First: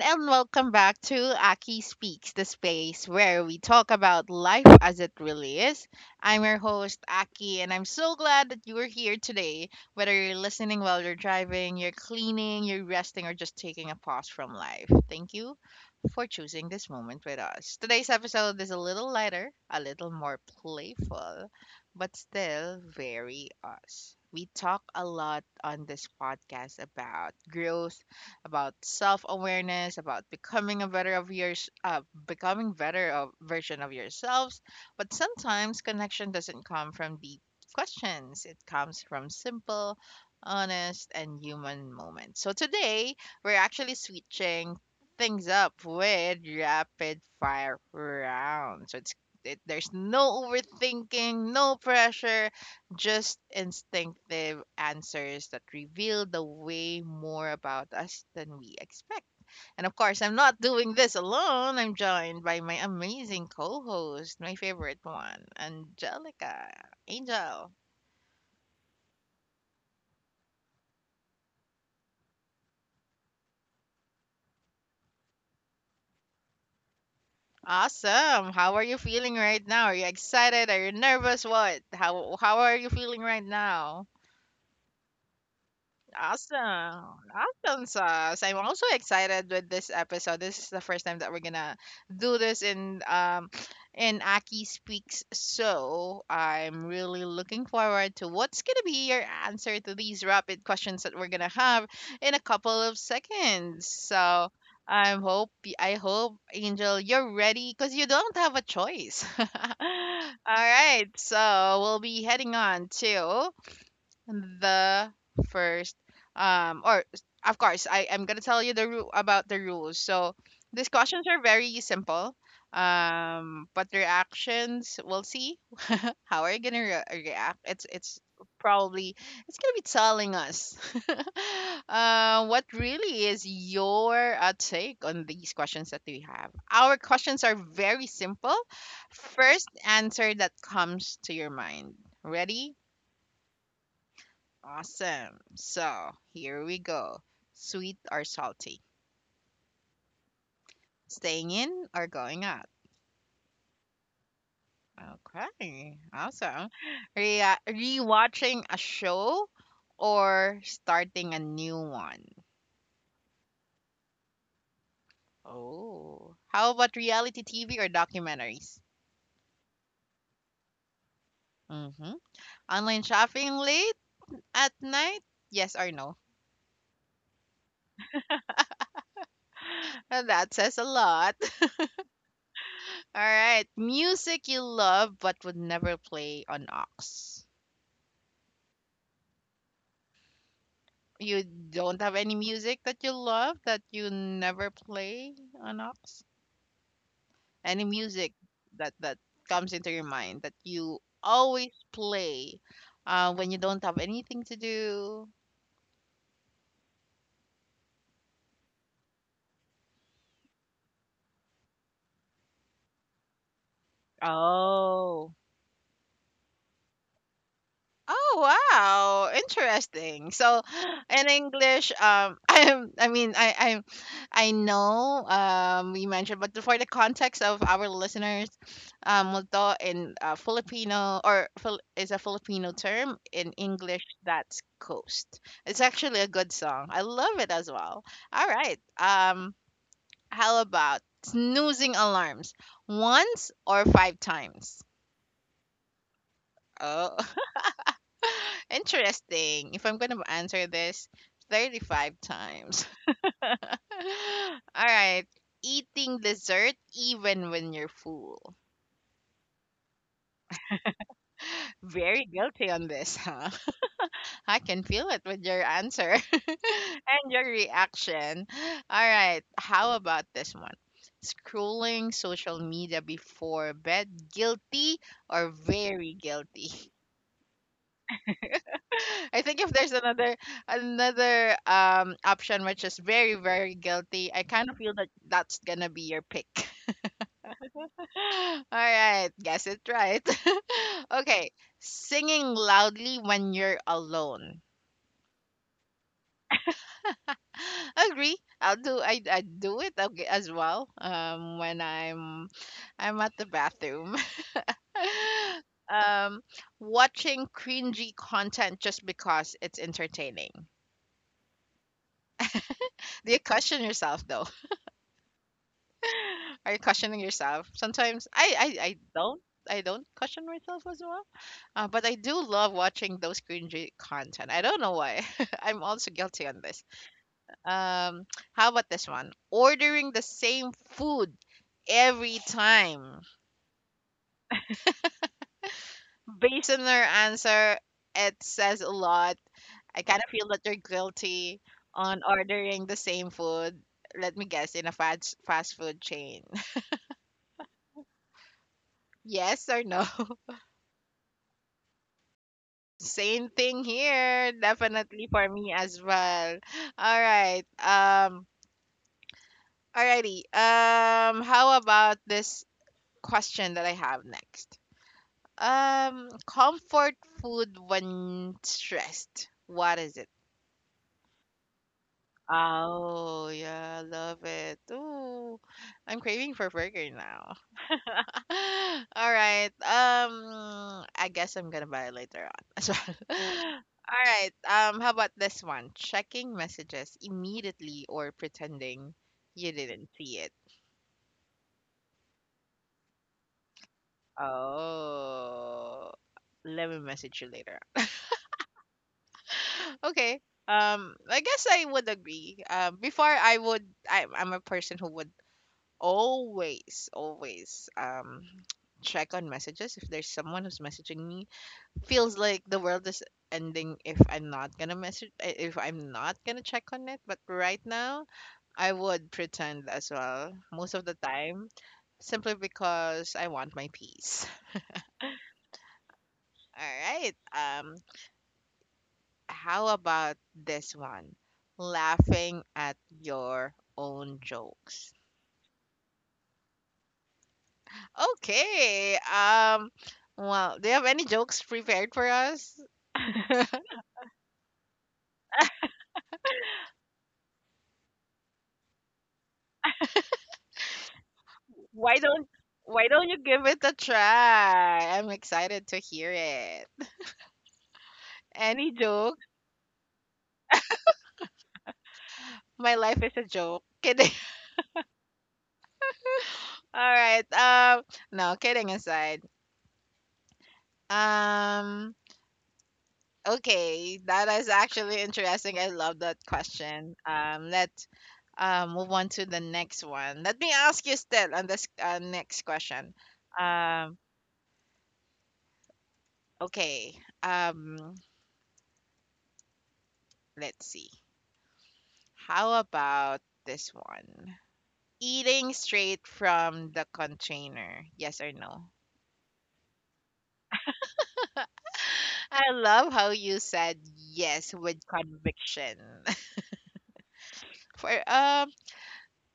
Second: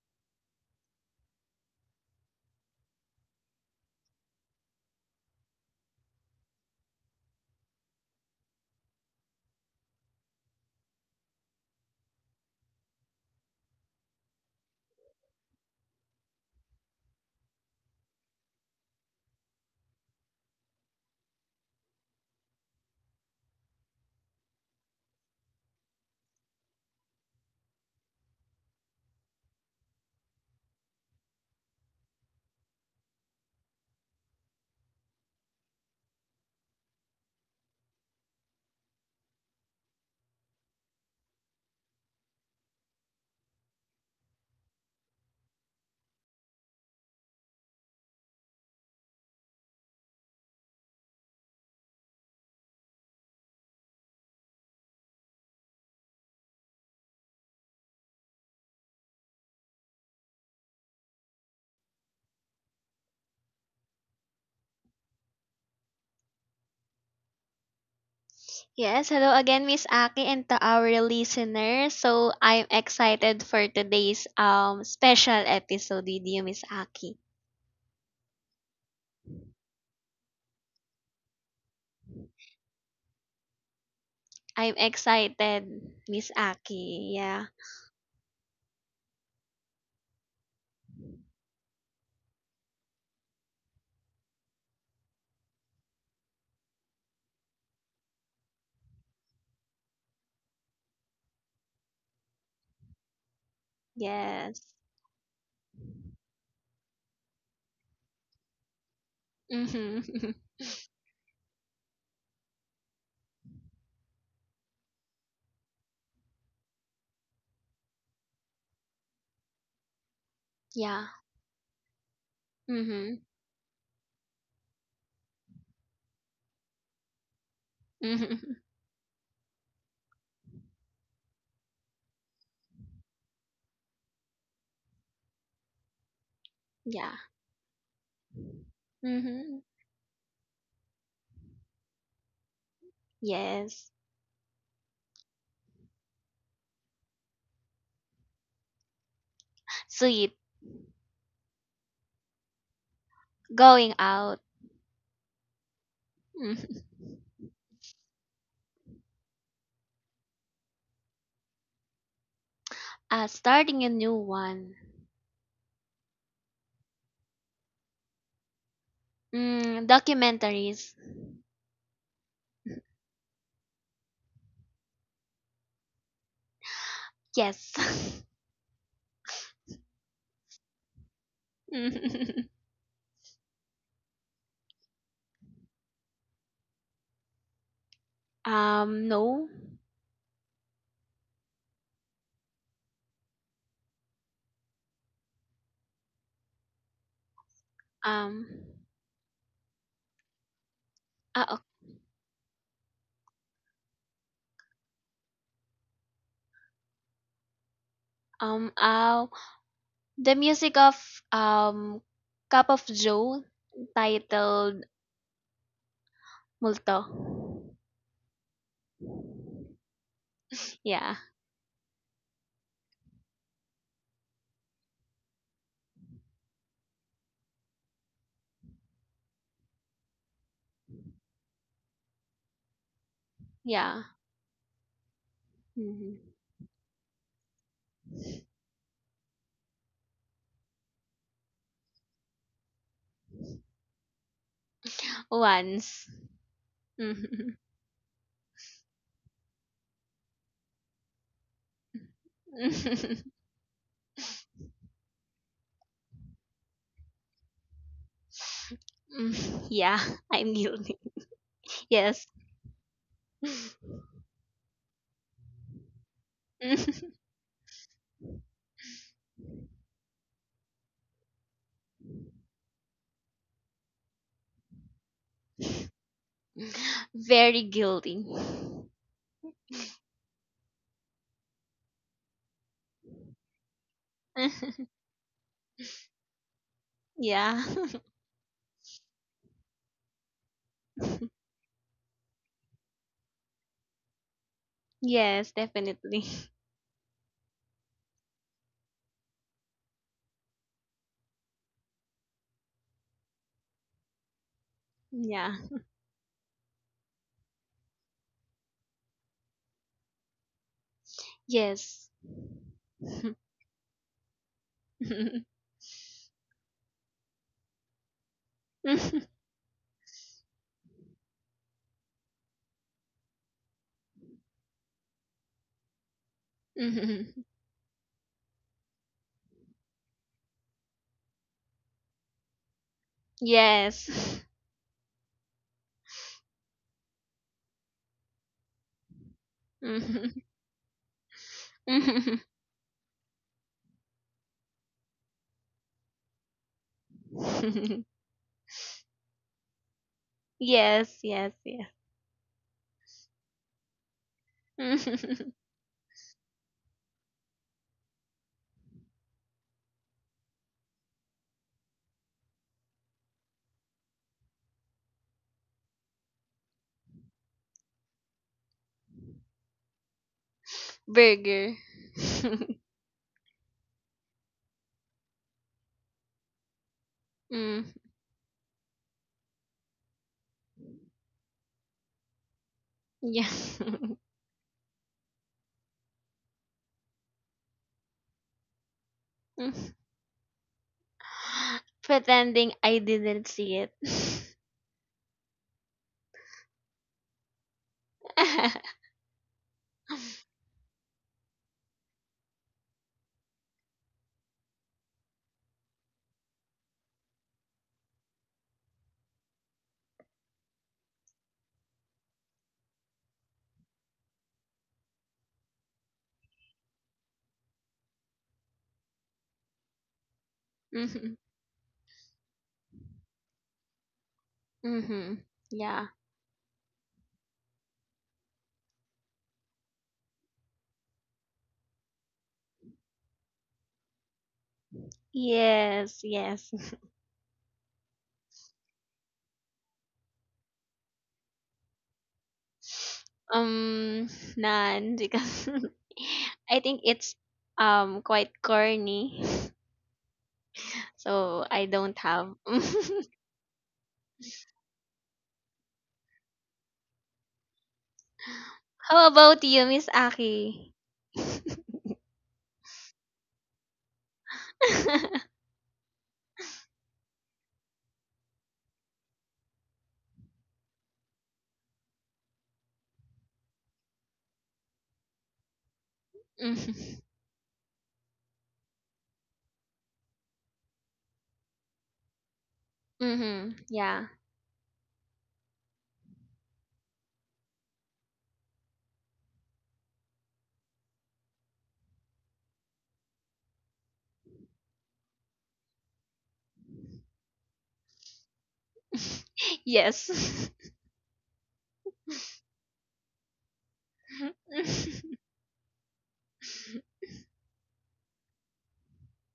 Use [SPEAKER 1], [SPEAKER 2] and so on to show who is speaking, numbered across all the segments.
[SPEAKER 1] and welcome back to Aki Speaks, the space where we talk about life as it really is. I'm your host, Aki, and I'm so glad that you are here today. Whether you're listening while you're driving, you're cleaning, you're resting, or just taking a pause from life, thank you for choosing this moment with us. Today's episode is a little lighter, a little more playful, but still very us. We talk a lot on this podcast about growth about self-awareness, about becoming better of version of yourselves. But sometimes connection doesn't come from deep questions. It comes from simple, honest, and human moments. So today we're actually switching things up with rapid fire round. There's no overthinking, no pressure, just instinctive answers that reveal the way more about us than we expect. And of course, I'm not doing this alone. I'm joined by my amazing co host, my favorite one, Angelica. Angel.
[SPEAKER 2] Yes, hello again, Miss Aki, and to our listeners. So I'm excited for today's special episode with you, Miss Aki.
[SPEAKER 1] Awesome. How are you feeling right now? Are you excited? Are you nervous? What? How are you feeling right now?
[SPEAKER 2] I'm excited, Miss
[SPEAKER 1] Awesome.
[SPEAKER 2] Aki. Yeah.
[SPEAKER 1] Awesome sauce. I'm also excited with this episode. This is the first time that we're gonna do this in Aki Speaks. So I'm really looking forward to what's gonna be your answer to these rapid questions that we're gonna have in a couple of seconds. So
[SPEAKER 2] Yes.
[SPEAKER 1] I hope I hope Angel you're ready because you don't have a choice. All
[SPEAKER 2] Mm-hmm.
[SPEAKER 1] right, so we'll be heading on to the first of course I am going to tell you the about the rules. So these
[SPEAKER 2] yeah.
[SPEAKER 1] questions are very simple.
[SPEAKER 2] Mm-hmm.
[SPEAKER 1] But reactions we'll see how are you going to react. It's it's
[SPEAKER 2] Mm-hmm.
[SPEAKER 1] probably it's going to be telling us what really is your take on these questions that we have. Our
[SPEAKER 2] Yeah.
[SPEAKER 1] questions are very simple.
[SPEAKER 2] Mm-hmm.
[SPEAKER 1] First answer that comes to your mind. Ready?
[SPEAKER 2] Yes.
[SPEAKER 1] Awesome. So here we go. Sweet or salty?
[SPEAKER 2] Sweet.
[SPEAKER 1] Staying in or going out?
[SPEAKER 2] Going out.
[SPEAKER 1] Okay. Awesome.
[SPEAKER 2] Mm-hmm.
[SPEAKER 1] Rewatching a show or starting a new one?
[SPEAKER 2] Starting a new one.
[SPEAKER 1] Oh. How about reality TV or documentaries?
[SPEAKER 2] Mm, documentaries.
[SPEAKER 1] Mm-hmm. Online shopping late at night? Yes or no?
[SPEAKER 2] Yes.
[SPEAKER 1] That says a lot. All right. Music you love but would never play on aux.
[SPEAKER 2] No.
[SPEAKER 1] You don't have any music that you love that you never play on Ox? Any music
[SPEAKER 2] Um,
[SPEAKER 1] that comes into your mind that you
[SPEAKER 2] Uh,
[SPEAKER 1] always play when you don't have anything to do?
[SPEAKER 2] um, uh, the music of um, Cup of Joe titled
[SPEAKER 1] Oh.
[SPEAKER 2] Multo.
[SPEAKER 1] Oh wow, interesting. So
[SPEAKER 2] Yeah,
[SPEAKER 1] in English, I'm, I mean, I, I'm, I know, we mentioned, but for the context of our listeners, multo in Filipino or is a Filipino term in
[SPEAKER 2] yeah.
[SPEAKER 1] English. That's coast. It's
[SPEAKER 2] Hmm.
[SPEAKER 1] actually a good song. I love it as well. All right. How about snoozing alarms once or five times?
[SPEAKER 2] Once.
[SPEAKER 1] Oh,
[SPEAKER 2] Mhm.
[SPEAKER 1] interesting. If I'm gonna answer this 35 times. All right. Eating dessert even when you're full.
[SPEAKER 2] Mm, yeah, I'm guilty.
[SPEAKER 1] Very
[SPEAKER 2] Yes.
[SPEAKER 1] guilty on this, huh? I can feel it with your answer and your reaction. All right. How about this one? Scrolling social media before bed. Guilty or very guilty?
[SPEAKER 2] Very guilty.
[SPEAKER 1] I think if there's another option which is very very guilty, I kind of feel that that's gonna be your pick.
[SPEAKER 2] yeah.
[SPEAKER 1] All right, guess it right. Okay, singing loudly when you're alone.
[SPEAKER 2] yes, definitely.
[SPEAKER 1] Agree. I do it okay, as well. When I'm at the bathroom.
[SPEAKER 2] Yeah.
[SPEAKER 1] um, Watching cringy content just because it's entertaining.
[SPEAKER 2] Yes.
[SPEAKER 1] Do
[SPEAKER 2] yes.
[SPEAKER 1] you question yourself though? Are you questioning yourself? Sometimes I don't. I don't question myself as well, but I do love watching those cringy content. I don't know why. I'm also guilty on this. Um, how about this one? Ordering the same food every time.
[SPEAKER 2] Yes.
[SPEAKER 1] Based on their answer, it says a lot. I kind of feel that you're guilty on
[SPEAKER 2] Mhm.
[SPEAKER 1] ordering the same food. Let me guess, in a fast food chain. Yes or no?
[SPEAKER 2] Yes, yes, yes.
[SPEAKER 1] Same thing here, definitely for me as well. All right. Alrighty. How about this question that I have next? Comfort food when stressed. What is it?
[SPEAKER 2] Burger.
[SPEAKER 1] Oh, yeah, love it. Ooh, I'm craving for burger now.
[SPEAKER 2] mm,
[SPEAKER 1] All right. I guess I'm gonna buy it later on as well.
[SPEAKER 2] yeah.
[SPEAKER 1] All right. How about this one? Checking messages immediately or pretending you
[SPEAKER 2] Mm.
[SPEAKER 1] didn't see it.
[SPEAKER 2] Pretending I didn't see it.
[SPEAKER 1] Oh, let me message you later. Okay. I guess I would agree. I'm a person who would always, always, check on messages if there's someone who's messaging me feels like the world is ending if I'm not gonna message if I'm not gonna check on it. But right now, I would pretend as well most of the
[SPEAKER 2] mm-hmm.
[SPEAKER 1] time, simply because I want my peace.
[SPEAKER 2] Mm-hmm. Yeah.
[SPEAKER 1] All right. How about this one? Laughing at your own jokes.
[SPEAKER 2] Yes, yes.
[SPEAKER 1] Okay. Well, do you have any jokes prepared for us?
[SPEAKER 2] Um, none because I think it's quite corny. So I
[SPEAKER 1] Why
[SPEAKER 2] don't
[SPEAKER 1] don't
[SPEAKER 2] have.
[SPEAKER 1] why don't you give it a try? I'm excited to hear it. Any
[SPEAKER 2] How
[SPEAKER 1] joke?
[SPEAKER 2] about you, Miss Aki?
[SPEAKER 1] My life is a joke. Kidding. All right. No, kidding aside. Um, okay, that is actually interesting. I love that question.
[SPEAKER 2] mm-hmm.
[SPEAKER 1] Let's move on to the next one. Let me ask you still on this next question.
[SPEAKER 2] Mm-hmm.
[SPEAKER 1] Um,
[SPEAKER 2] Yeah.
[SPEAKER 1] okay. Um, let's see. How about this one? Eating straight from the container, yes or no?
[SPEAKER 2] yes.
[SPEAKER 1] I love how you said yes with conviction. For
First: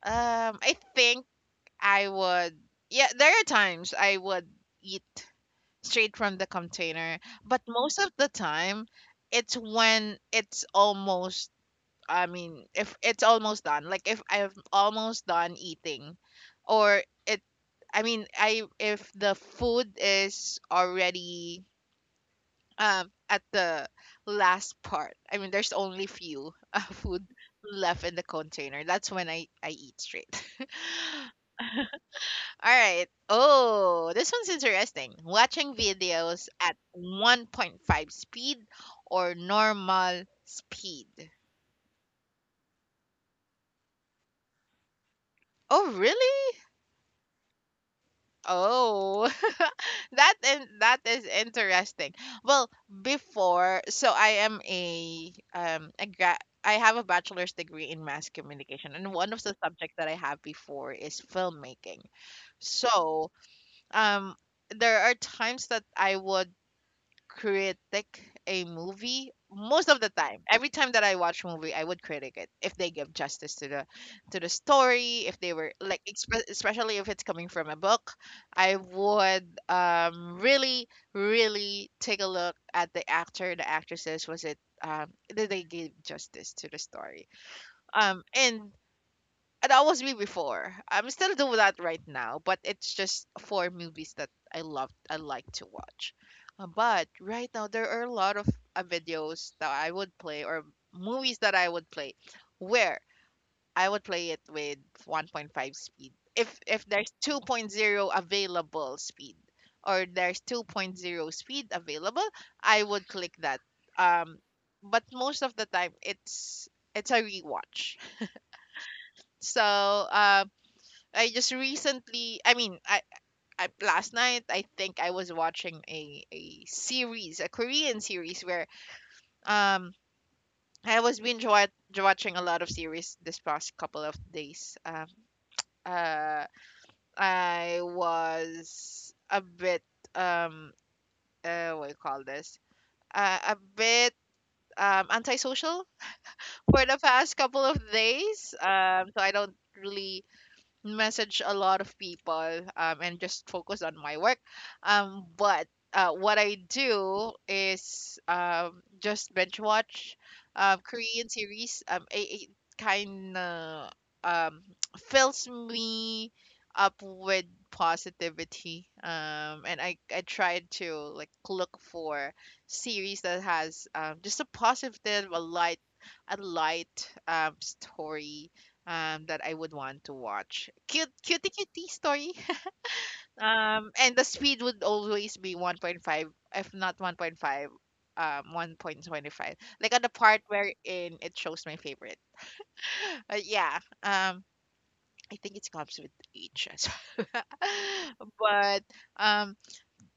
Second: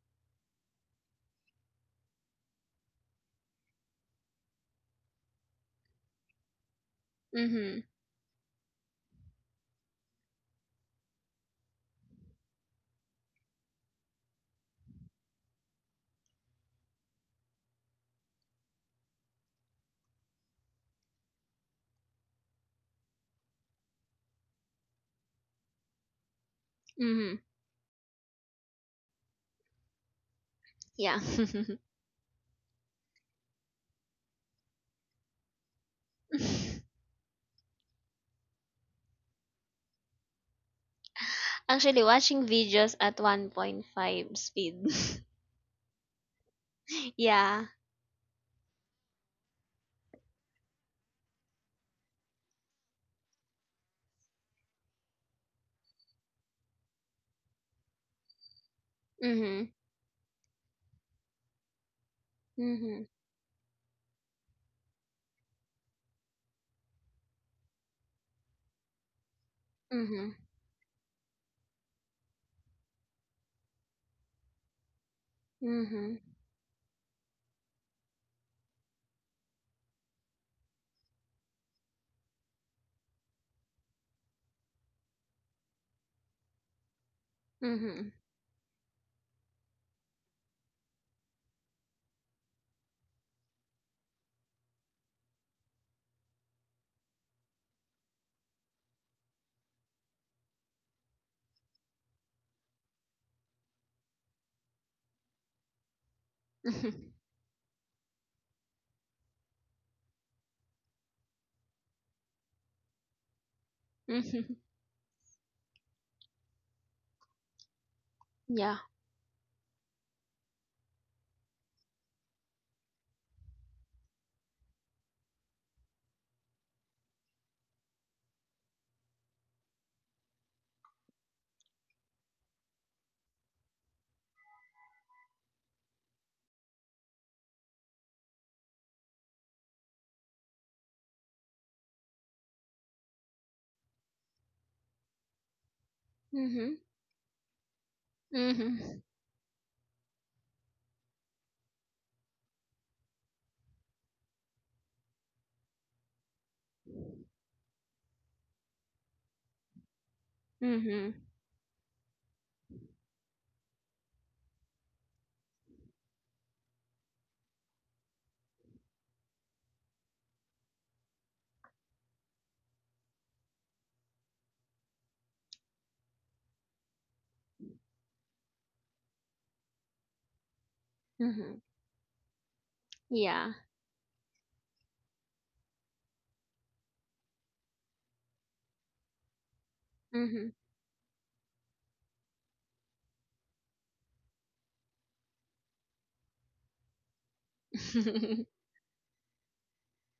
[SPEAKER 1] I think I would yeah, there are times I would eat straight from the container, but
[SPEAKER 2] mhm.
[SPEAKER 1] most of the time it's when it's almost I mean, if it's almost done, like if I'm almost done eating or it I mean, I if the food is already at the last part I mean there's only few food
[SPEAKER 2] Mhm.
[SPEAKER 1] left in the container that's when i eat straight. All
[SPEAKER 2] Yeah.
[SPEAKER 1] right. Oh this one's interesting, watching videos at 1.5 speed or normal speed?
[SPEAKER 2] Actually watching videos at 1.5 speed.
[SPEAKER 1] Oh really?
[SPEAKER 2] yeah.
[SPEAKER 1] Oh, that and that is interesting. Well, before, so I am a I have a bachelor's degree in mass communication, and one of the
[SPEAKER 2] Mhm.
[SPEAKER 1] subjects that I have before is filmmaking.
[SPEAKER 2] Mhm.
[SPEAKER 1] So, um, there are times that I would critic a movie most of the
[SPEAKER 2] Mhm.
[SPEAKER 1] time every time that I watch movie I would critic it if they give justice to the story if they were like
[SPEAKER 2] Mhm.
[SPEAKER 1] especially if it's coming from a book I would really really take a look at the actor the actresses was it um did they give justice to the story
[SPEAKER 2] Mhm.
[SPEAKER 1] um and and that was me before. I'm still doing that right now, but it's just for movies that I love. I like to watch. But right now there are a lot of videos that I would play or movies that I would play, where I would play it with 1.5 speed. If there's 2.0 available speed or there's 2.0 speed available, I would click that. Um,
[SPEAKER 2] Mhm.
[SPEAKER 1] but most of the time it's a rewatch.
[SPEAKER 2] Yeah.
[SPEAKER 1] So uh, I just recently, I mean, I last night I think I was watching a series, a Korean series where um I was watching a lot of series this past couple of days. Uh I was a bit um what do you call this? A bit antisocial
[SPEAKER 2] Mhm.
[SPEAKER 1] for the past couple of days.
[SPEAKER 2] Mhm.
[SPEAKER 1] So I don't really message a lot of people and just focus on my work. But what I do is just binge watch
[SPEAKER 2] Mhm.
[SPEAKER 1] Korean series. It kind of um, fills me up with positivity and i try to like look for series that has just a positive a light story that I would want to watch. Cute, cutie,
[SPEAKER 2] Mhm.
[SPEAKER 1] cutie story.
[SPEAKER 2] Yeah.
[SPEAKER 1] And the speed would always be 1.5, if not 1.5, 1.25. Like on the part
[SPEAKER 2] Mhm.
[SPEAKER 1] wherein it shows my favorite. But yeah, I think it comes with age as well. But um,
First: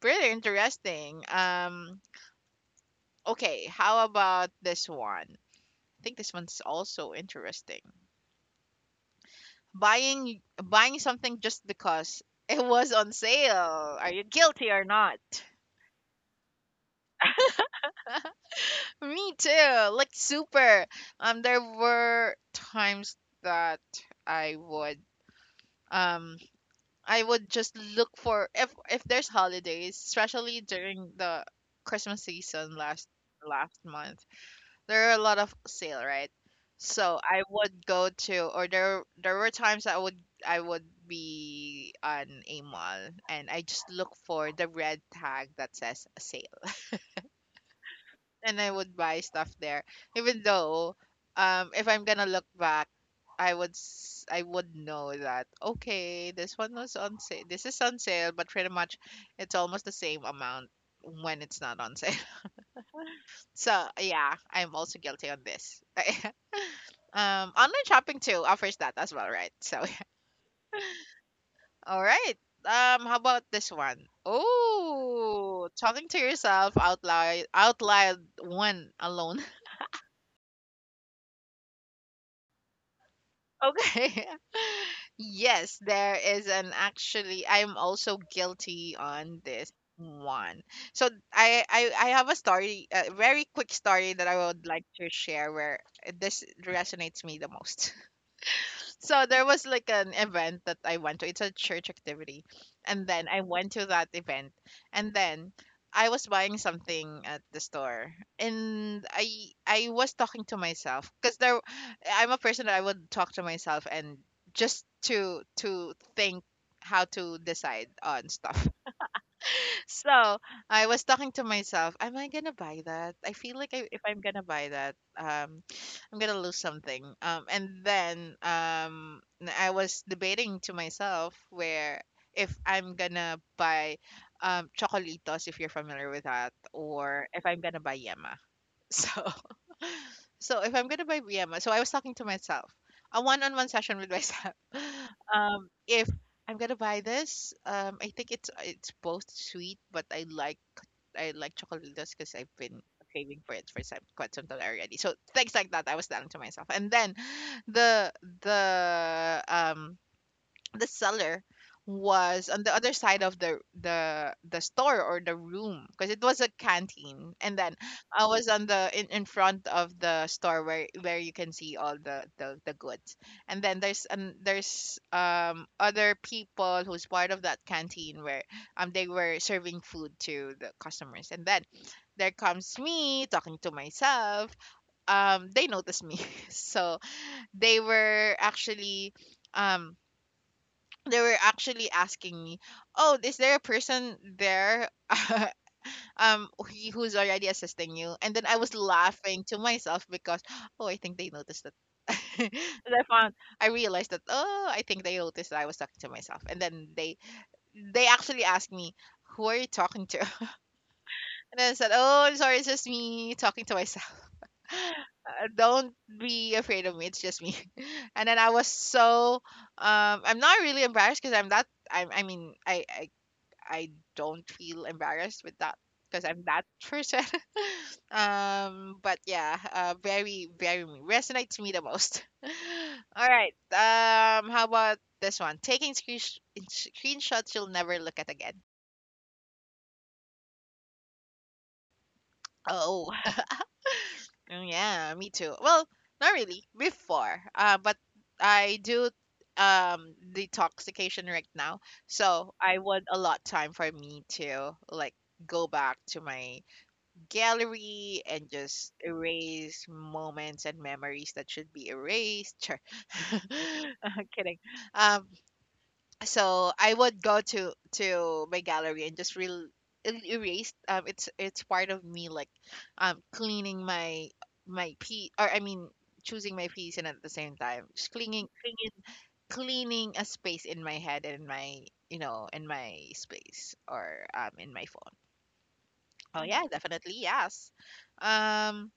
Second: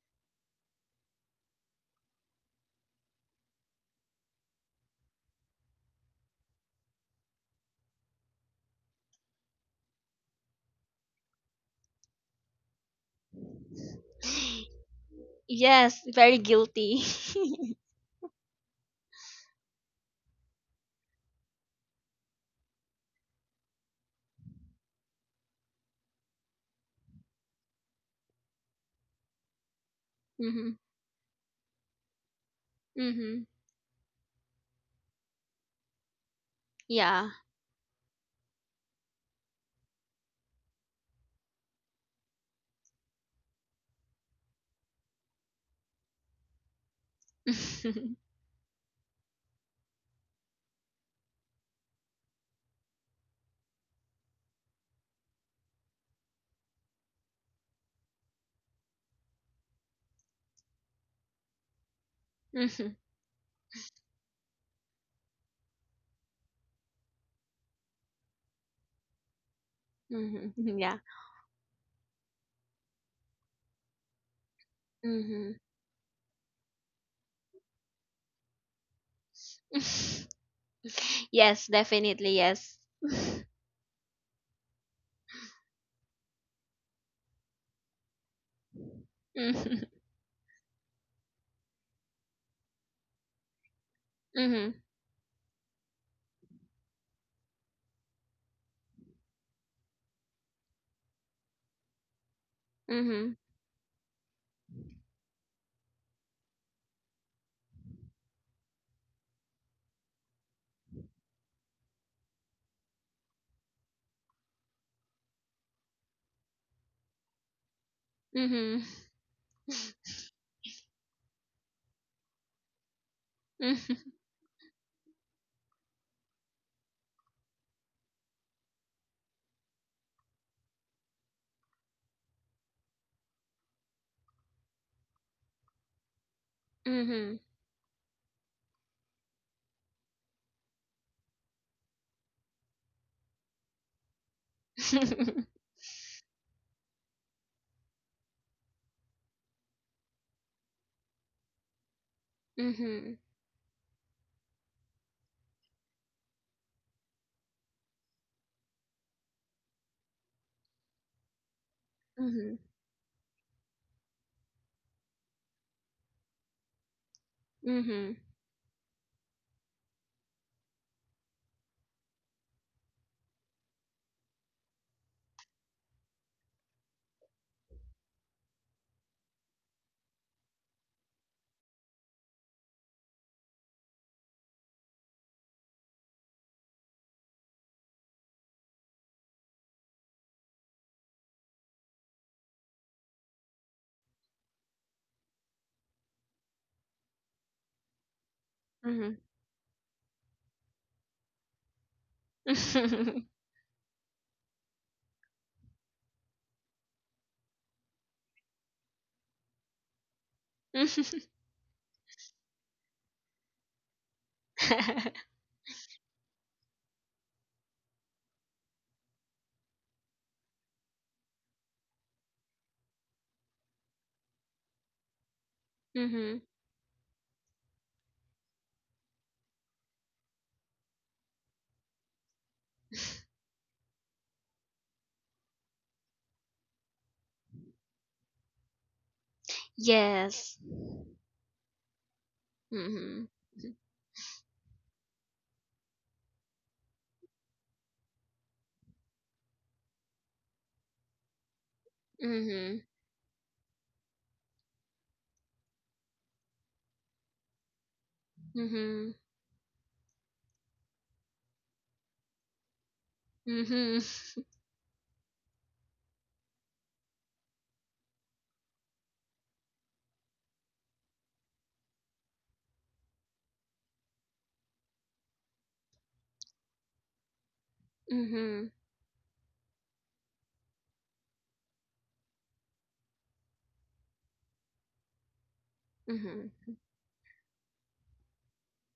[SPEAKER 1] pretty interesting. Okay, how about this one? I think this one's also interesting. Buying something just because it was on sale. Are you guilty or not?
[SPEAKER 2] yes, very guilty.
[SPEAKER 1] Me too. Like super. There were times that I would um I would just look for if there's holidays, especially
[SPEAKER 2] mhm.
[SPEAKER 1] during the Christmas season last
[SPEAKER 2] Mhm.
[SPEAKER 1] last month. There are a lot of sale, right? So
[SPEAKER 2] Yeah.
[SPEAKER 1] I would go to, or there were times I would be on a mall and I just look for the red tag that says sale, and I would buy stuff there. Even though, if I'm gonna look back, I would know that okay, this one was on sale. This is on sale, but pretty much it's almost the same amount when it's not on sale.
[SPEAKER 2] mhm.
[SPEAKER 1] So yeah, I'm also guilty on this. Online shopping too offers that as well, right? So,
[SPEAKER 2] Mhm. Yeah.
[SPEAKER 1] all right. How about this one?
[SPEAKER 2] Mhm.
[SPEAKER 1] Oh, talking to yourself out loud, one alone.
[SPEAKER 2] Yes, definitely, yes.
[SPEAKER 1] Okay. Yes, there is an actually. I'm also guilty on this
[SPEAKER 2] Mhm.
[SPEAKER 1] one. So I have a story, a very quick story that I would
[SPEAKER 2] Mhm.
[SPEAKER 1] like to share where this resonates me the most. So there was like an event that I went to. It's a church activity. And then
[SPEAKER 2] Mhm.
[SPEAKER 1] I went to that event. And then I was buying something at the store. And I was talking to myself because there I'm a person that I would talk to myself and just to think how to decide on stuff.
[SPEAKER 2] Mhm.
[SPEAKER 1] So I was talking to myself, am I gonna buy that? I feel like I, if I'm gonna buy that, I'm gonna lose something. I was debating to myself where if I'm gonna buy chocolitos, if you're familiar with that,
[SPEAKER 2] Mhm.
[SPEAKER 1] or
[SPEAKER 2] Mhm.
[SPEAKER 1] if I'm gonna buy Yema. So, so if I'm gonna buy Yema, so I was talking to myself, a one-on-one session with myself. If I'm gonna buy this, I think it's both sweet, but I like chocolates because I've been
[SPEAKER 2] Mhm.
[SPEAKER 1] craving for it for some, quite some time already. So things like that, I was telling to myself. And then the the um the seller was
[SPEAKER 2] Mhm.
[SPEAKER 1] on the other side of the the store or the room because it was a canteen, and then I was on the in front of the store where you can see all the the goods, and then there's other people who's part of that canteen where they were serving food to the customers, and then there comes me talking to myself. They noticed me. So they were actually um they were actually asking me, "Oh, is there a person there who's already assisting you?" And then I was
[SPEAKER 2] Mhm.
[SPEAKER 1] laughing to myself because oh, I think they noticed that. And
[SPEAKER 2] Mhm.
[SPEAKER 1] I realized that oh, I think they noticed that I was talking to myself. And then they actually asked me, "Who are you talking to?" And I said, "Oh, I'm sorry, it's just me talking to myself. Don't be afraid of me. It's just me." And then I was so I'm not really embarrassed because I'm that I mean I don't feel embarrassed with that because
[SPEAKER 2] Mhm.
[SPEAKER 1] I'm that person. But yeah, very me resonates me the most. All right. How about this one? Taking screenshots you'll never look at again.
[SPEAKER 2] Yes.
[SPEAKER 1] Oh,
[SPEAKER 2] Mhm.
[SPEAKER 1] mm, yeah, me too. Well, not really before, but I do detoxification right now, so I
[SPEAKER 2] Mhm.
[SPEAKER 1] want a lot time for me to like go back to my gallery and just
[SPEAKER 2] Mhm.
[SPEAKER 1] erase moments and memories that should be erased. Sure.
[SPEAKER 2] Mhm.
[SPEAKER 1] Uh, kidding. Um, so I would go to my gallery and just erase. It's part of me like, cleaning my my piece, or I mean choosing my piece, and at the same time just cleaning
[SPEAKER 2] Mhm.
[SPEAKER 1] cleaning cleaning a space in my head and in my you know in my space, or in my phone. Oh
[SPEAKER 2] Mhm.
[SPEAKER 1] yeah, definitely yes. Um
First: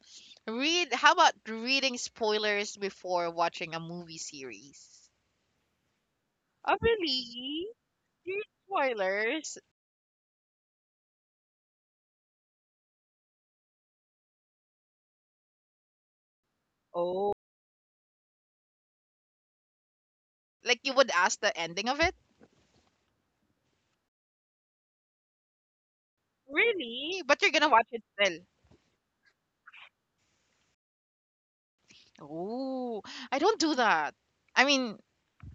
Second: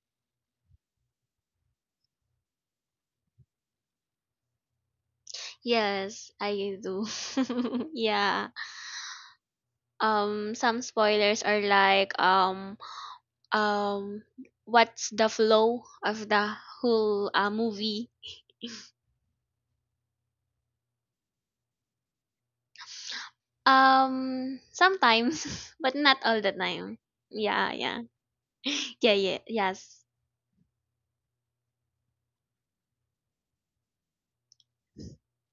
[SPEAKER 1] Read, how about reading spoilers before watching a movie series?
[SPEAKER 2] Yes, I
[SPEAKER 1] Oh,
[SPEAKER 2] do.
[SPEAKER 1] really? Read
[SPEAKER 2] yeah.
[SPEAKER 1] spoilers?
[SPEAKER 2] Some spoilers are like um what's the flow of the whole
[SPEAKER 1] Oh,
[SPEAKER 2] movie.
[SPEAKER 1] like you would ask the ending of it,
[SPEAKER 2] Sometimes, but not all the time.
[SPEAKER 1] really? But you're gonna
[SPEAKER 2] Yeah,
[SPEAKER 1] watch
[SPEAKER 2] yeah.
[SPEAKER 1] it still.
[SPEAKER 2] Yeah, yeah, yes.
[SPEAKER 1] Oh, I don't do that. I mean,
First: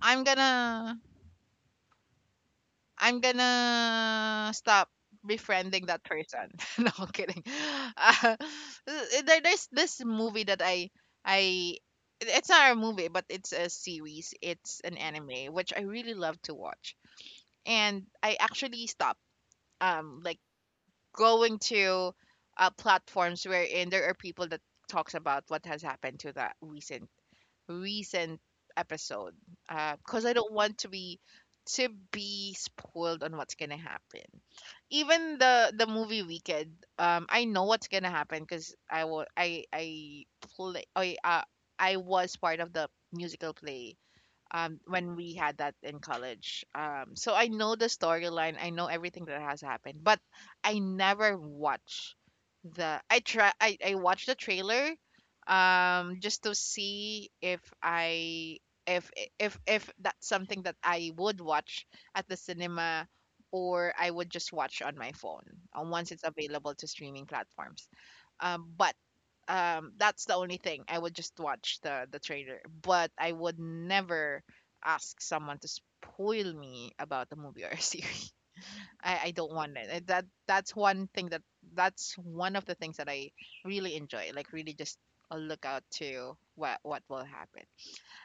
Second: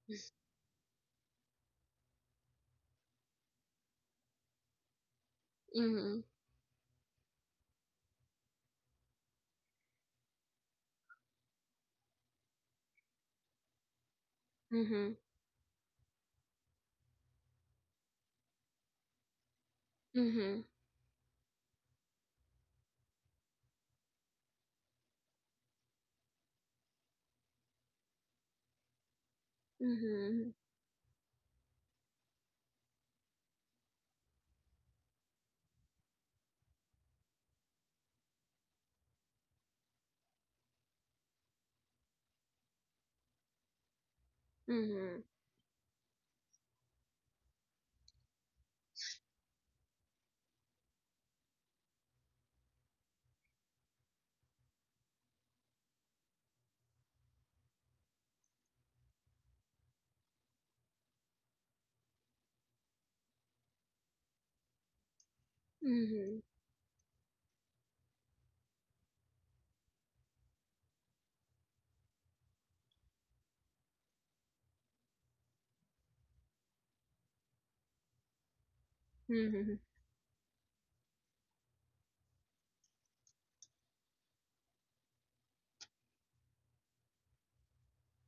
[SPEAKER 1] I'm gonna I'm gonna stop befriending that
[SPEAKER 2] Mhm.
[SPEAKER 1] person. No, I'm kidding. There's this movie that I it- it's not a movie but it's a series. It's an
[SPEAKER 2] Mhm.
[SPEAKER 1] anime which I really love to watch. And I actually stopped um like
[SPEAKER 2] Mhm.
[SPEAKER 1] going to platforms wherein there are people that talks about what has happened to that recent episode because I
[SPEAKER 2] Mhm.
[SPEAKER 1] don't want to be spoiled on what's gonna happen. Even the movie Wicked, I know what's gonna happen because I wa- I play I was part of the musical play when
[SPEAKER 2] Mhm.
[SPEAKER 1] we had that in college. So I know the storyline. I know everything that has happened, but I never watch the. I try. I watch the trailer, just to see if I if if that's something that I would watch at the cinema. Or I would just watch on my phone once it's
[SPEAKER 2] Mhm.
[SPEAKER 1] available to streaming platforms. But that's the only thing I would just watch the trailer, but I would never ask someone to spoil me about the movie or a series. I don't
[SPEAKER 2] Mhm.
[SPEAKER 1] want it. That's one thing that that's one of the things that I really enjoy, like really just a look out to what will happen,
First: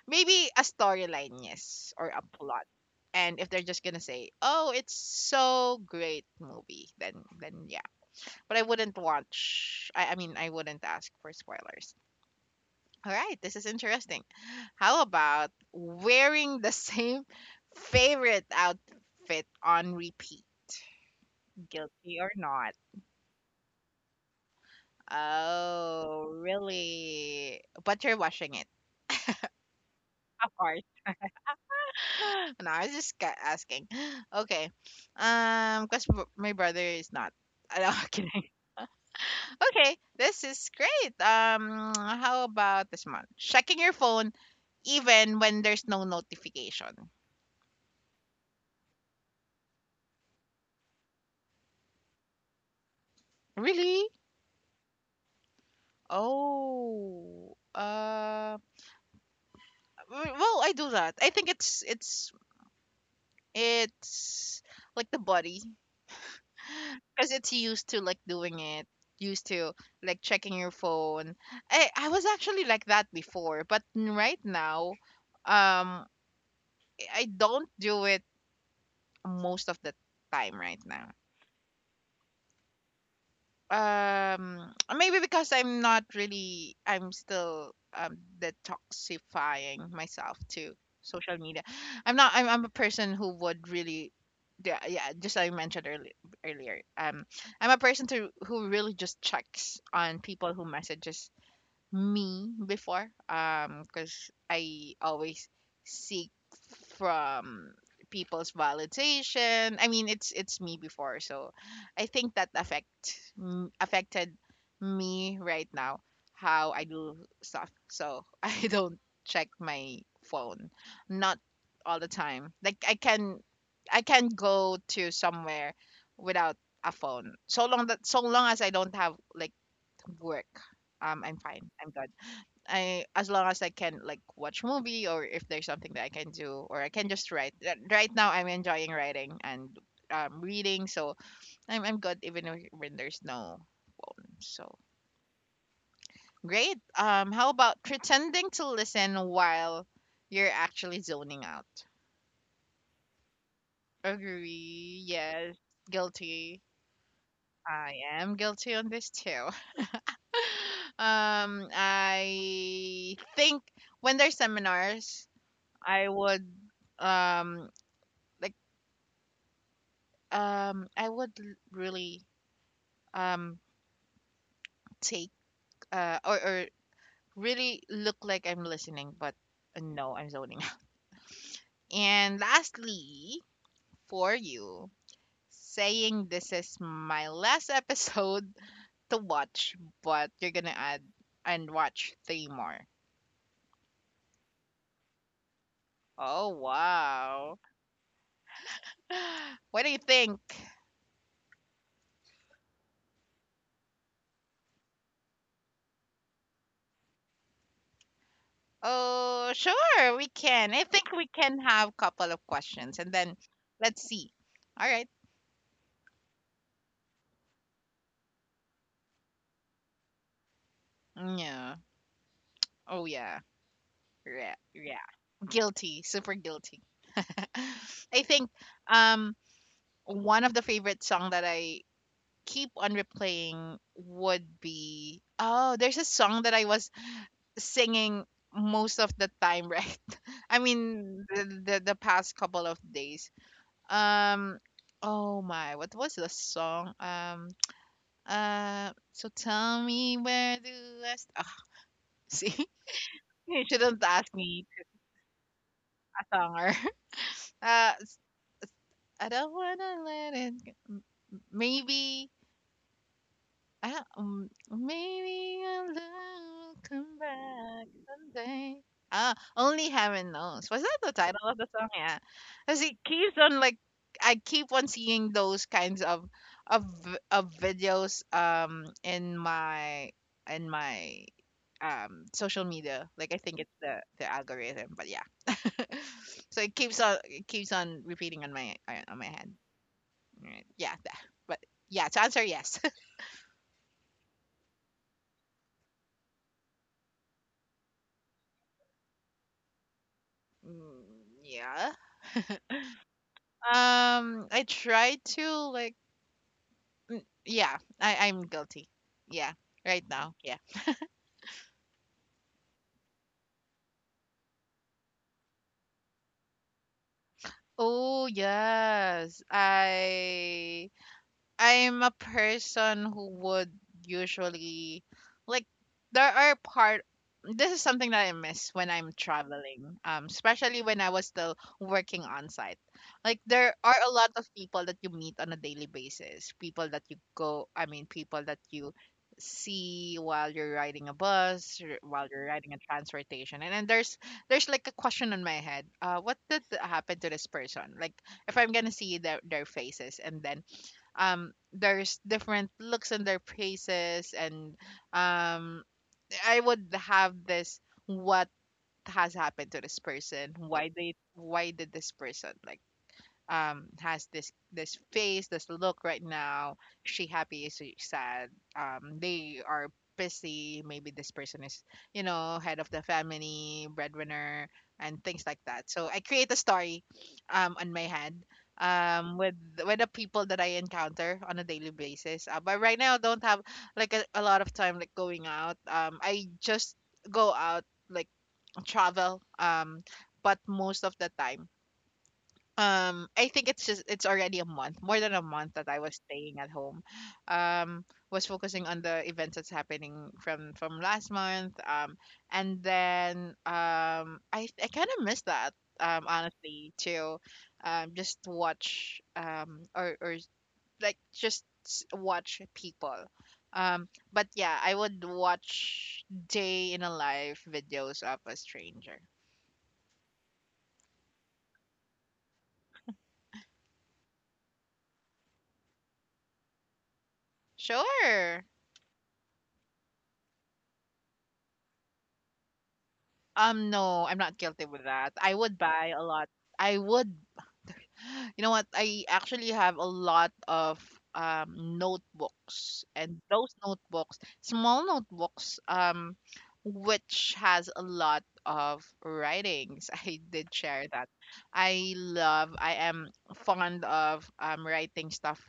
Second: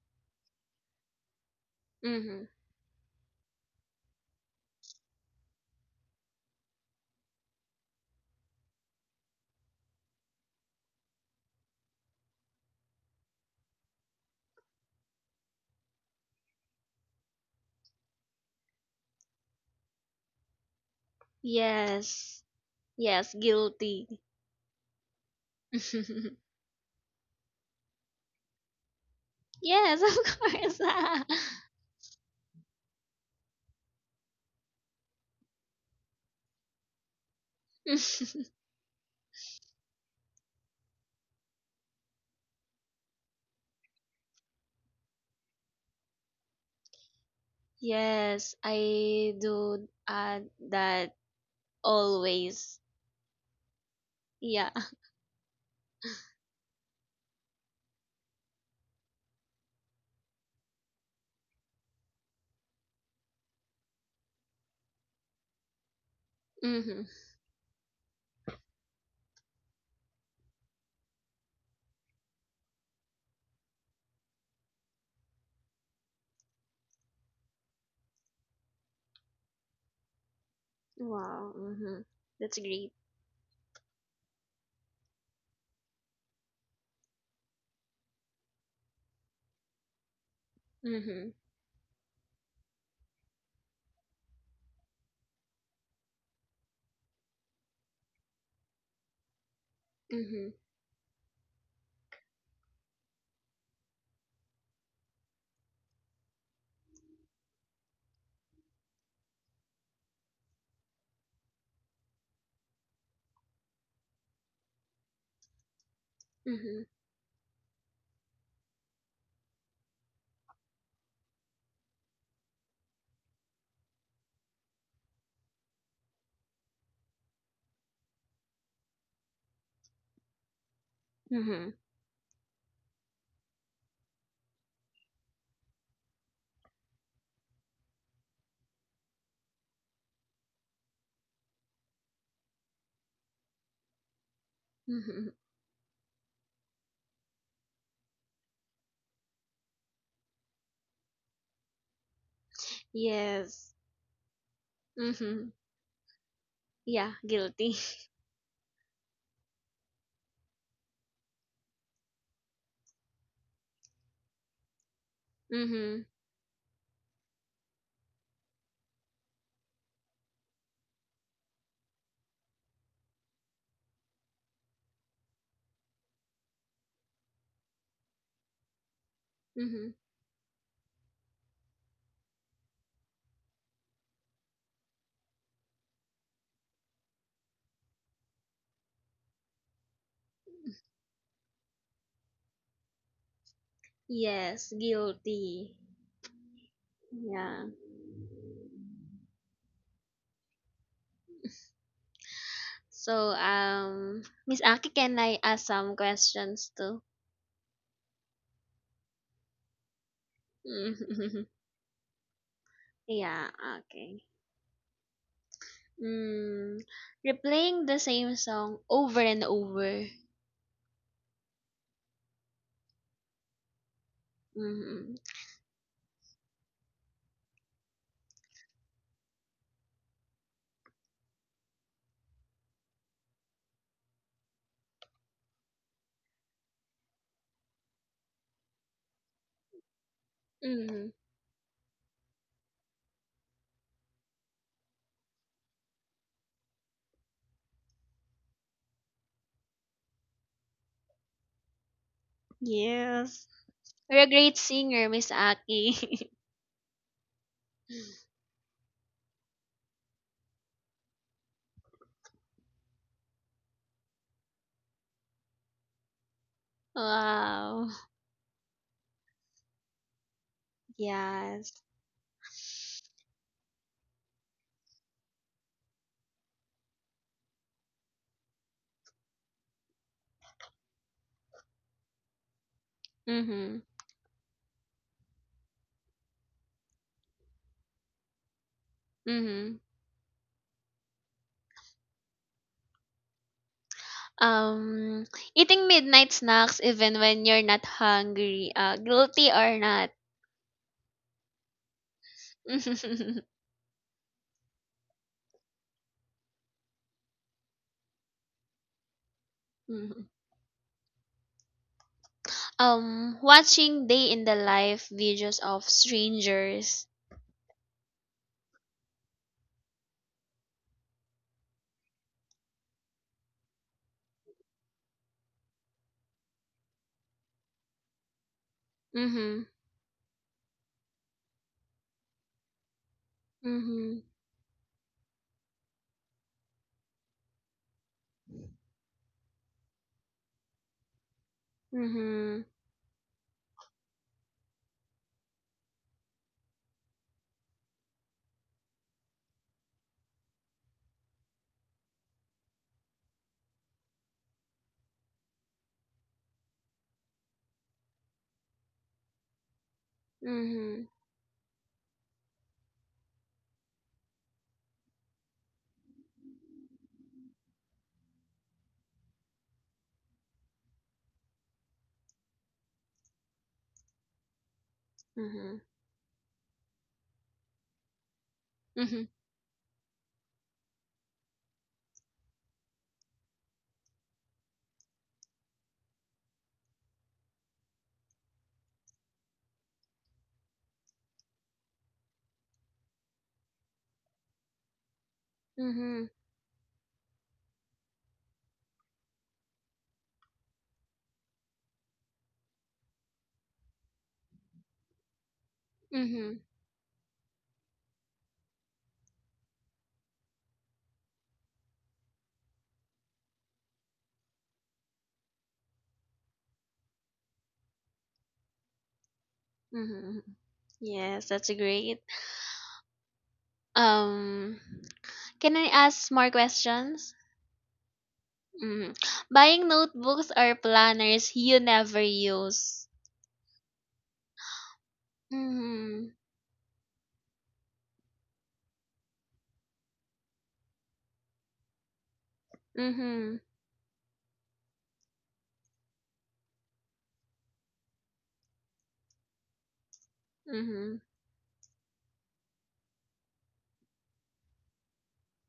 [SPEAKER 1] maybe a storyline, yes, or a
[SPEAKER 2] Mhm.
[SPEAKER 1] plot, and if they're just gonna say oh it's so great movie, then yeah, but I wouldn't watch. I mean, I wouldn't ask for spoilers. All right, this is interesting. How about wearing the same favorite outfit on repeat? Guilty or
[SPEAKER 2] Yes.
[SPEAKER 1] not?
[SPEAKER 2] Yes, guilty.
[SPEAKER 1] Oh, really? But you're washing it.
[SPEAKER 2] yes, of course.
[SPEAKER 1] No, I was just asking. Okay. Because my brother is not. No, kidding. Okay, this is great. How about this one? Checking your phone even when there's no notification.
[SPEAKER 2] yes, I do that always.
[SPEAKER 1] Really?
[SPEAKER 2] Yeah.
[SPEAKER 1] Oh, well, I do that. I think it's like the body
[SPEAKER 2] Mhm.
[SPEAKER 1] because it's used to like doing it, used to like checking your phone. I was actually like that before, but right now, um, I don't do it most of the time right now.
[SPEAKER 2] Wow. Mm-hmm. That's great.
[SPEAKER 1] Um maybe because I'm not really I'm still detoxifying myself to
[SPEAKER 2] Mm-hmm.
[SPEAKER 1] social media. I'm not I'm, I'm a person who would really yeah, yeah, just like I mentioned earlier, um, I'm a person to who really just checks on
[SPEAKER 2] Mm-hmm.
[SPEAKER 1] people who messages me before, um, because I always seek from people's validation, I mean it's me before, so I think that affected me right now how
[SPEAKER 2] Mm-hmm.
[SPEAKER 1] I do stuff, so I don't check my phone not all the time. Like I can go to somewhere without a phone, so long that so long as I don't have like work I'm fine,
[SPEAKER 2] Mm-hmm.
[SPEAKER 1] I'm good. I as long as I can like watch movie, or if there's something that I can do, or I can just write. Right now I'm enjoying writing and reading, so I'm good even if, when there's no phone. So
[SPEAKER 2] Mm-hmm.
[SPEAKER 1] great. How about pretending to listen while you're actually zoning out?
[SPEAKER 2] Yes.
[SPEAKER 1] Agree.
[SPEAKER 2] Mm-hmm.
[SPEAKER 1] Yes. Guilty.
[SPEAKER 2] Yeah. Guilty.
[SPEAKER 1] I am guilty on this too. Um, I think when there's seminars,
[SPEAKER 2] Mm-hmm.
[SPEAKER 1] I would um like I would really um take or really look like I'm listening, but
[SPEAKER 2] Mm-hmm.
[SPEAKER 1] no I'm zoning out. And lastly for you saying this is my last episode to watch but you're gonna add and watch three more.
[SPEAKER 2] Yes. Guilty.
[SPEAKER 1] Oh wow.
[SPEAKER 2] Yeah.
[SPEAKER 1] What do you think?
[SPEAKER 2] So, Miss Aki, can I ask some questions too?
[SPEAKER 1] Oh sure we can. I think we
[SPEAKER 2] Mm-hmm.
[SPEAKER 1] can have couple of questions and then
[SPEAKER 2] Yeah.
[SPEAKER 1] let's
[SPEAKER 2] Okay.
[SPEAKER 1] see. All right.
[SPEAKER 2] Mm. Replaying the same song over and over.
[SPEAKER 1] Yeah. Oh yeah. Yeah. Yeah.
[SPEAKER 2] Mm-hmm.
[SPEAKER 1] Guilty, super guilty. I think um one of the favorite song that I keep on replaying would be oh, there's a song that I was singing most of the time, right? I
[SPEAKER 2] Mm-hmm.
[SPEAKER 1] mean the the past couple of days. Um oh my, what was the song? So tell me where do ah, see?
[SPEAKER 2] Yes.
[SPEAKER 1] You shouldn't
[SPEAKER 2] You're a
[SPEAKER 1] ask
[SPEAKER 2] great
[SPEAKER 1] me to
[SPEAKER 2] singer, Miss Aki.
[SPEAKER 1] a songer. Uh, I don't wanna let it go. Maybe I maybe our love will come
[SPEAKER 2] Wow.
[SPEAKER 1] back someday. Ah, only heaven knows. Was that the title of the
[SPEAKER 2] Yes.
[SPEAKER 1] song? Yeah, because it keeps on like I keep on seeing those kinds of of videos in my in my social media. Like I think it's
[SPEAKER 2] Mhm.
[SPEAKER 1] the algorithm, but yeah. So it keeps on repeating on my head.
[SPEAKER 2] Mhm.
[SPEAKER 1] Right. Yeah, but yeah, to answer yes.
[SPEAKER 2] Um eating midnight snacks even when you're not hungry, guilty or not.
[SPEAKER 1] Mm, yeah. I try to like yeah, I'm guilty. Yeah, right
[SPEAKER 2] Mhm.
[SPEAKER 1] now. Yeah.
[SPEAKER 2] Watching day in the life videos of strangers.
[SPEAKER 1] Oh yes, I'm a person who would usually like there are part this is something that I miss when I'm
[SPEAKER 2] Mhm.
[SPEAKER 1] traveling, especially when I was still working on site. Like there are a
[SPEAKER 2] Mhm.
[SPEAKER 1] lot of people that you meet on a daily basis, people that you go, I mean, people that you see while you're riding a bus, or while you're
[SPEAKER 2] Mhm.
[SPEAKER 1] riding a transportation, and then there's like a question in my head, what did happen to this person? Like if I'm gonna see their faces, and then there's different looks on their faces and um I would have this what has happened to this person why
[SPEAKER 2] Mhm.
[SPEAKER 1] they why did this person like has this face this look right now, she happy, is she sad, they are busy, maybe this person is, you know, head of the family, breadwinner, and things like
[SPEAKER 2] Mhm.
[SPEAKER 1] that, so I create a story on my head
[SPEAKER 2] Mhm.
[SPEAKER 1] um with with the people that I encounter on a daily basis, but right now I don't have like a lot of time like going out, I just go out, like, travel, but most of the time, I think it's just it's already a month, more than a month that I was
[SPEAKER 2] Mhm.
[SPEAKER 1] staying at home. Um, was focusing on the events that's happening from last month. And then I kind of miss that.
[SPEAKER 2] Mhm.
[SPEAKER 1] Honestly, to just watch, or like watch people. But yeah, I would watch day in a life videos of a stranger.
[SPEAKER 2] Mhm. Yes, that's great. Um can I ask more questions?
[SPEAKER 1] Sure.
[SPEAKER 2] Mm. Buying notebooks or planners you never use.
[SPEAKER 1] No, I'm not guilty with that. I would buy a
[SPEAKER 2] Mm-hmm.
[SPEAKER 1] lot. I would. You know what? I actually have a lot of notebooks, and
[SPEAKER 2] Mm-hmm.
[SPEAKER 1] those notebooks, small notebooks, which has a lot of writings. I did share
[SPEAKER 2] Mm-hmm.
[SPEAKER 1] that. I love. I am fond of writing stuff,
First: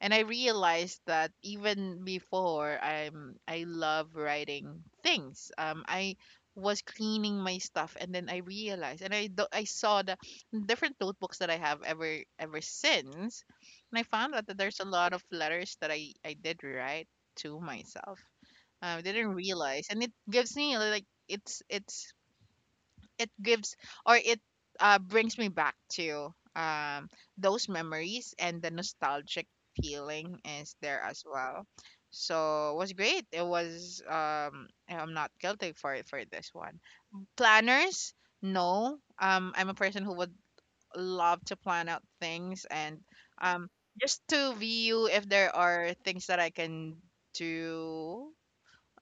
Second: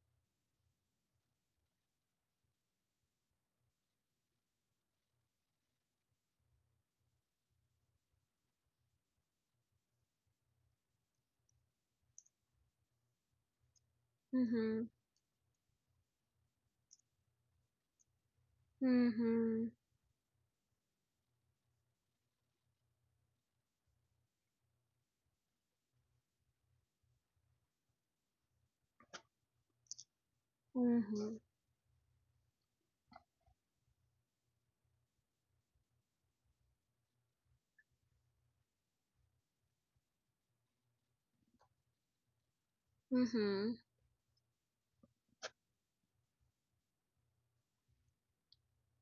[SPEAKER 1] and I realized that even before I love writing things. I was cleaning my stuff, and then I realized, and I saw the different notebooks that I have ever since. And I found out that there's
[SPEAKER 2] Mm-hmm.
[SPEAKER 1] a lot of letters that I did write to myself. I didn't
[SPEAKER 2] Mm-hmm.
[SPEAKER 1] realize, and it gives me like it gives or it brings me back to those memories, and the nostalgic feeling is there as
[SPEAKER 2] Mm-hmm.
[SPEAKER 1] well. So it was great. It was, I'm not guilty for this one. Planners, no. I'm a person who would love to plan out things, and um
[SPEAKER 2] Mm-hmm.
[SPEAKER 1] just to view if there are things that I can do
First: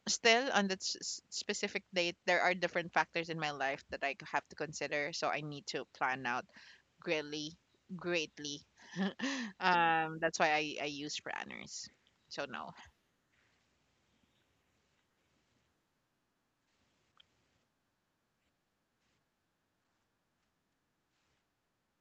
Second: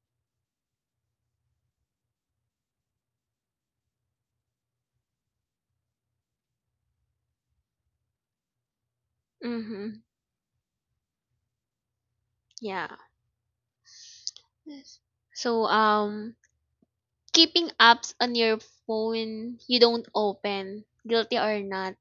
[SPEAKER 1] still on that specific date. There are different factors in my life that I have to consider, so I need to plan out greatly, greatly.
[SPEAKER 2] Mm-hmm.
[SPEAKER 1] That's why I use planners. So no.
[SPEAKER 2] Yeah. Yes. So keeping apps on your phone you don't open, guilty or not.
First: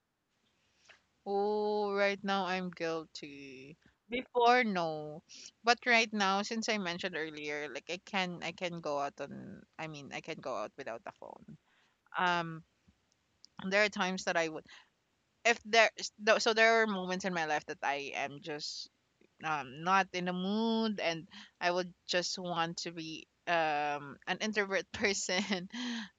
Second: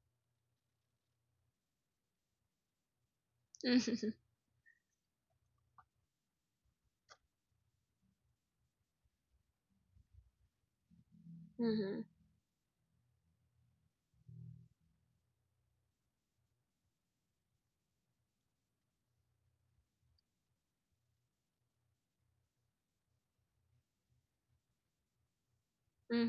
[SPEAKER 1] Oh, right now I'm guilty. Before, no. But right now, since I mentioned earlier, like I can go out on, I mean, I can go out without a phone.
[SPEAKER 2] Mm-hmm.
[SPEAKER 1] Um there are times that I would, if there is- tho- so there are moments in my life that I am just, not in the mood, and I would just want to be, an introvert person,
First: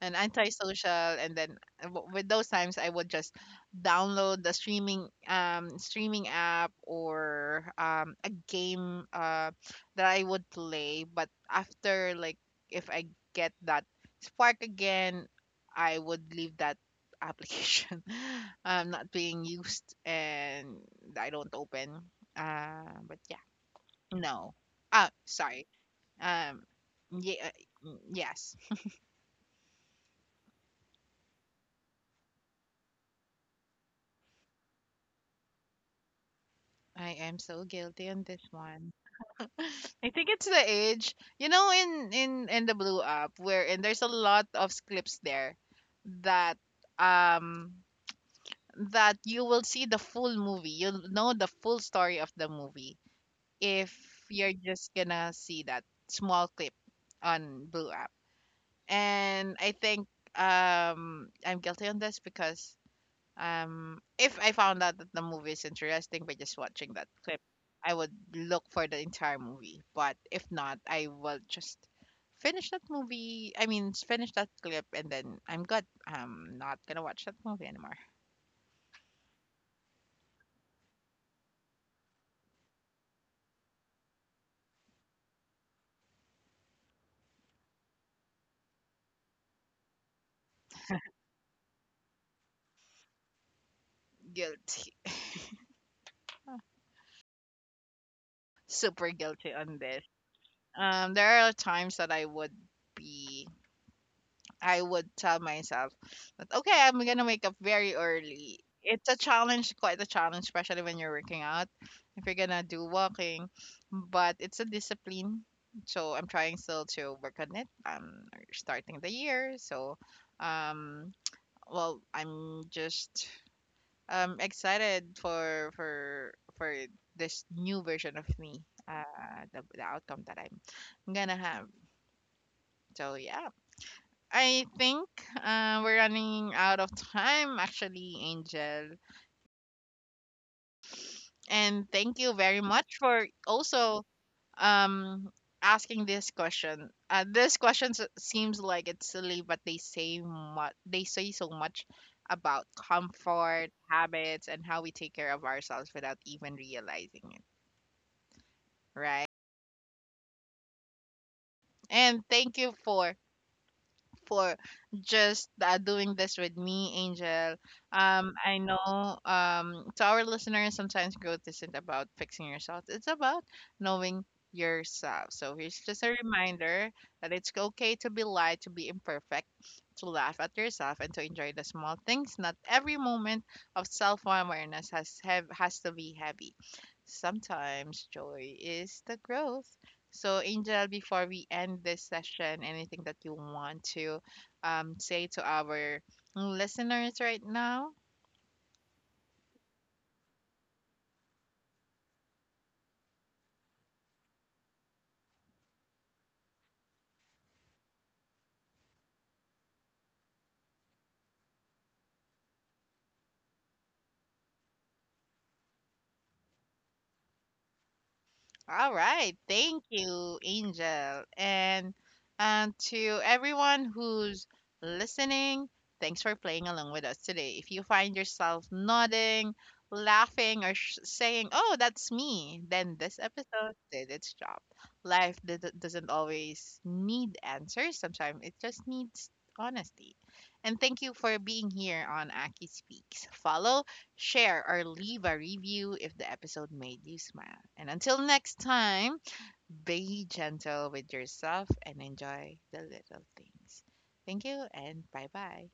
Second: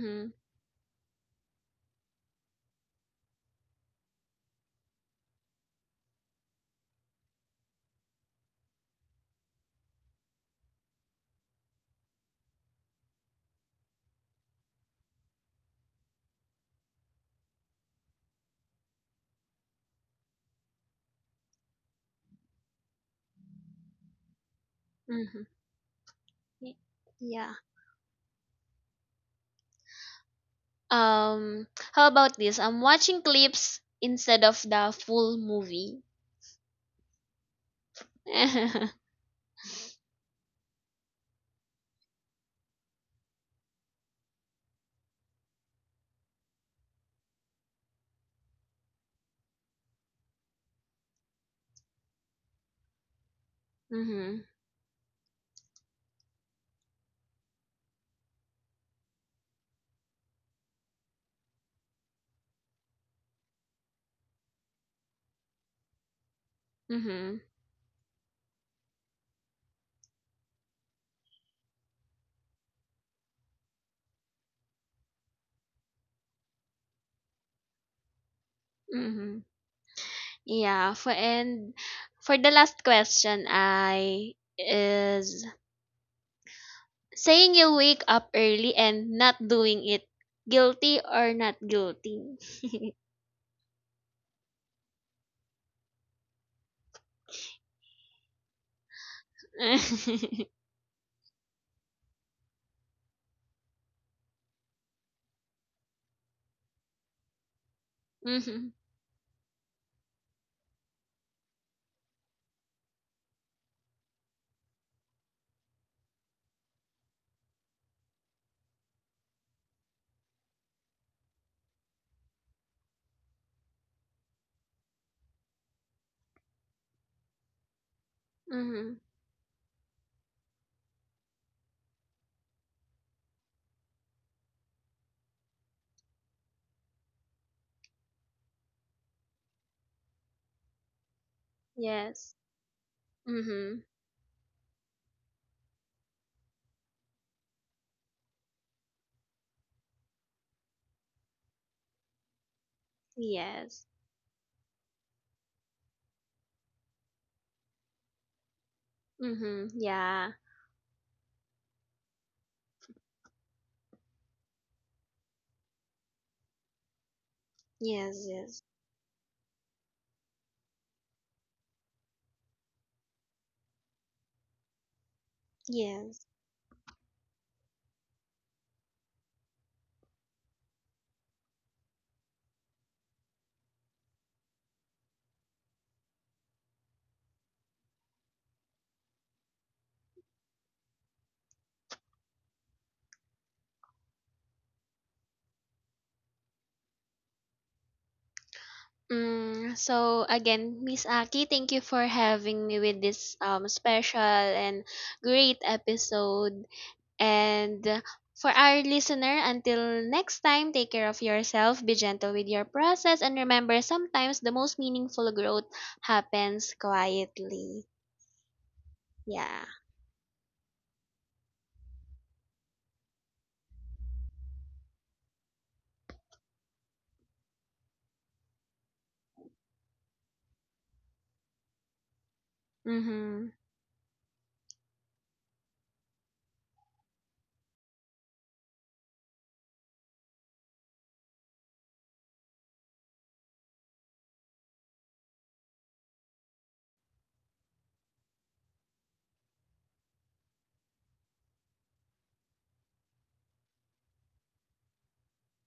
[SPEAKER 1] an antisocial, and then, with those times I would just download the streaming, streaming app, or a game that I would play, but after, like, if I get that spark again, I would leave that application, not being used, and I don't open, but yeah, no.
[SPEAKER 2] Mm-hmm. Mm-hmm.
[SPEAKER 1] Sorry. Um,
[SPEAKER 2] Y-
[SPEAKER 1] yeah,
[SPEAKER 2] Yeah.
[SPEAKER 1] yes.
[SPEAKER 2] Um how about this? I'm watching clips instead of the full movie.
[SPEAKER 1] I am so guilty on this
[SPEAKER 2] mm-hmm.
[SPEAKER 1] one. I think it's the age. You know, in the blue app, where and there's a lot of clips there that, um that you will see the full movie. You'll know the full story of the movie if you're just gonna see that small clip on blue app. And I think I'm guilty on this because, if I found out that the movie is interesting by just watching that clip,
[SPEAKER 2] Mhm.
[SPEAKER 1] I would look for the entire movie. But if not, I will just finish that movie. I mean, finish that clip, and then I'm good. I'm not gonna watch that movie anymore.
[SPEAKER 2] Mhm. Yeah, for the last question I is saying you'll wake up early and not doing it, guilty or not guilty.
[SPEAKER 1] Guilty, super guilty on this. There are times that I would be, I would tell myself that, okay, I'm gonna wake up very early.
[SPEAKER 2] mhm.
[SPEAKER 1] It's a challenge, quite a challenge, especially when you're working out. If you're gonna do walking, but it's a discipline. So I'm trying still to work on it. I'm starting the year, so um, well, I'm just excited for this new version of me.
[SPEAKER 2] Mhm.
[SPEAKER 1] The outcome that I'm gonna have. So yeah. I think, we're running out of time, actually, Angel. And thank you
[SPEAKER 2] Yes.
[SPEAKER 1] very much for
[SPEAKER 2] Mhm.
[SPEAKER 1] also um asking this question. This question seems like it's silly, but they say much. They say so much about comfort,
[SPEAKER 2] Yes.
[SPEAKER 1] habits, and how we take care of ourselves without even realizing it, right?
[SPEAKER 2] Mhm. Yeah.
[SPEAKER 1] And thank you for just, doing this with me, Angel.
[SPEAKER 2] Yes,
[SPEAKER 1] I
[SPEAKER 2] yes.
[SPEAKER 1] know, to our listeners, sometimes growth isn't about fixing yourself, it's about knowing yourself. So here's just a
[SPEAKER 2] Yes.
[SPEAKER 1] reminder that it's okay to be light, to be imperfect, to laugh at yourself, and to enjoy the small things. Not every moment of self awareness has to be heavy. Sometimes joy is the growth. So, Angel, before we end this session, anything that you want to, say to our listeners right now?
[SPEAKER 2] Mm, so again, Miss Aki, thank you for having me with this special and great episode. And for our listener, until next time, take care of yourself, be gentle with your process, and remember sometimes the most meaningful growth happens quietly.
[SPEAKER 1] All right.
[SPEAKER 2] Yeah.
[SPEAKER 1] Thank you, Angel. And to everyone who's listening, thanks for playing along with us today. If you find yourself nodding, laughing, or saying, oh, that's me, then this
[SPEAKER 2] Mm-hmm.
[SPEAKER 1] episode did its job. Life doesn't always need answers, sometimes it just needs honesty. And thank you for being here on Aki Speaks. Follow, share, or leave a review if the episode made you smile. And until next time, be gentle with yourself and enjoy the little things. Thank you and bye bye.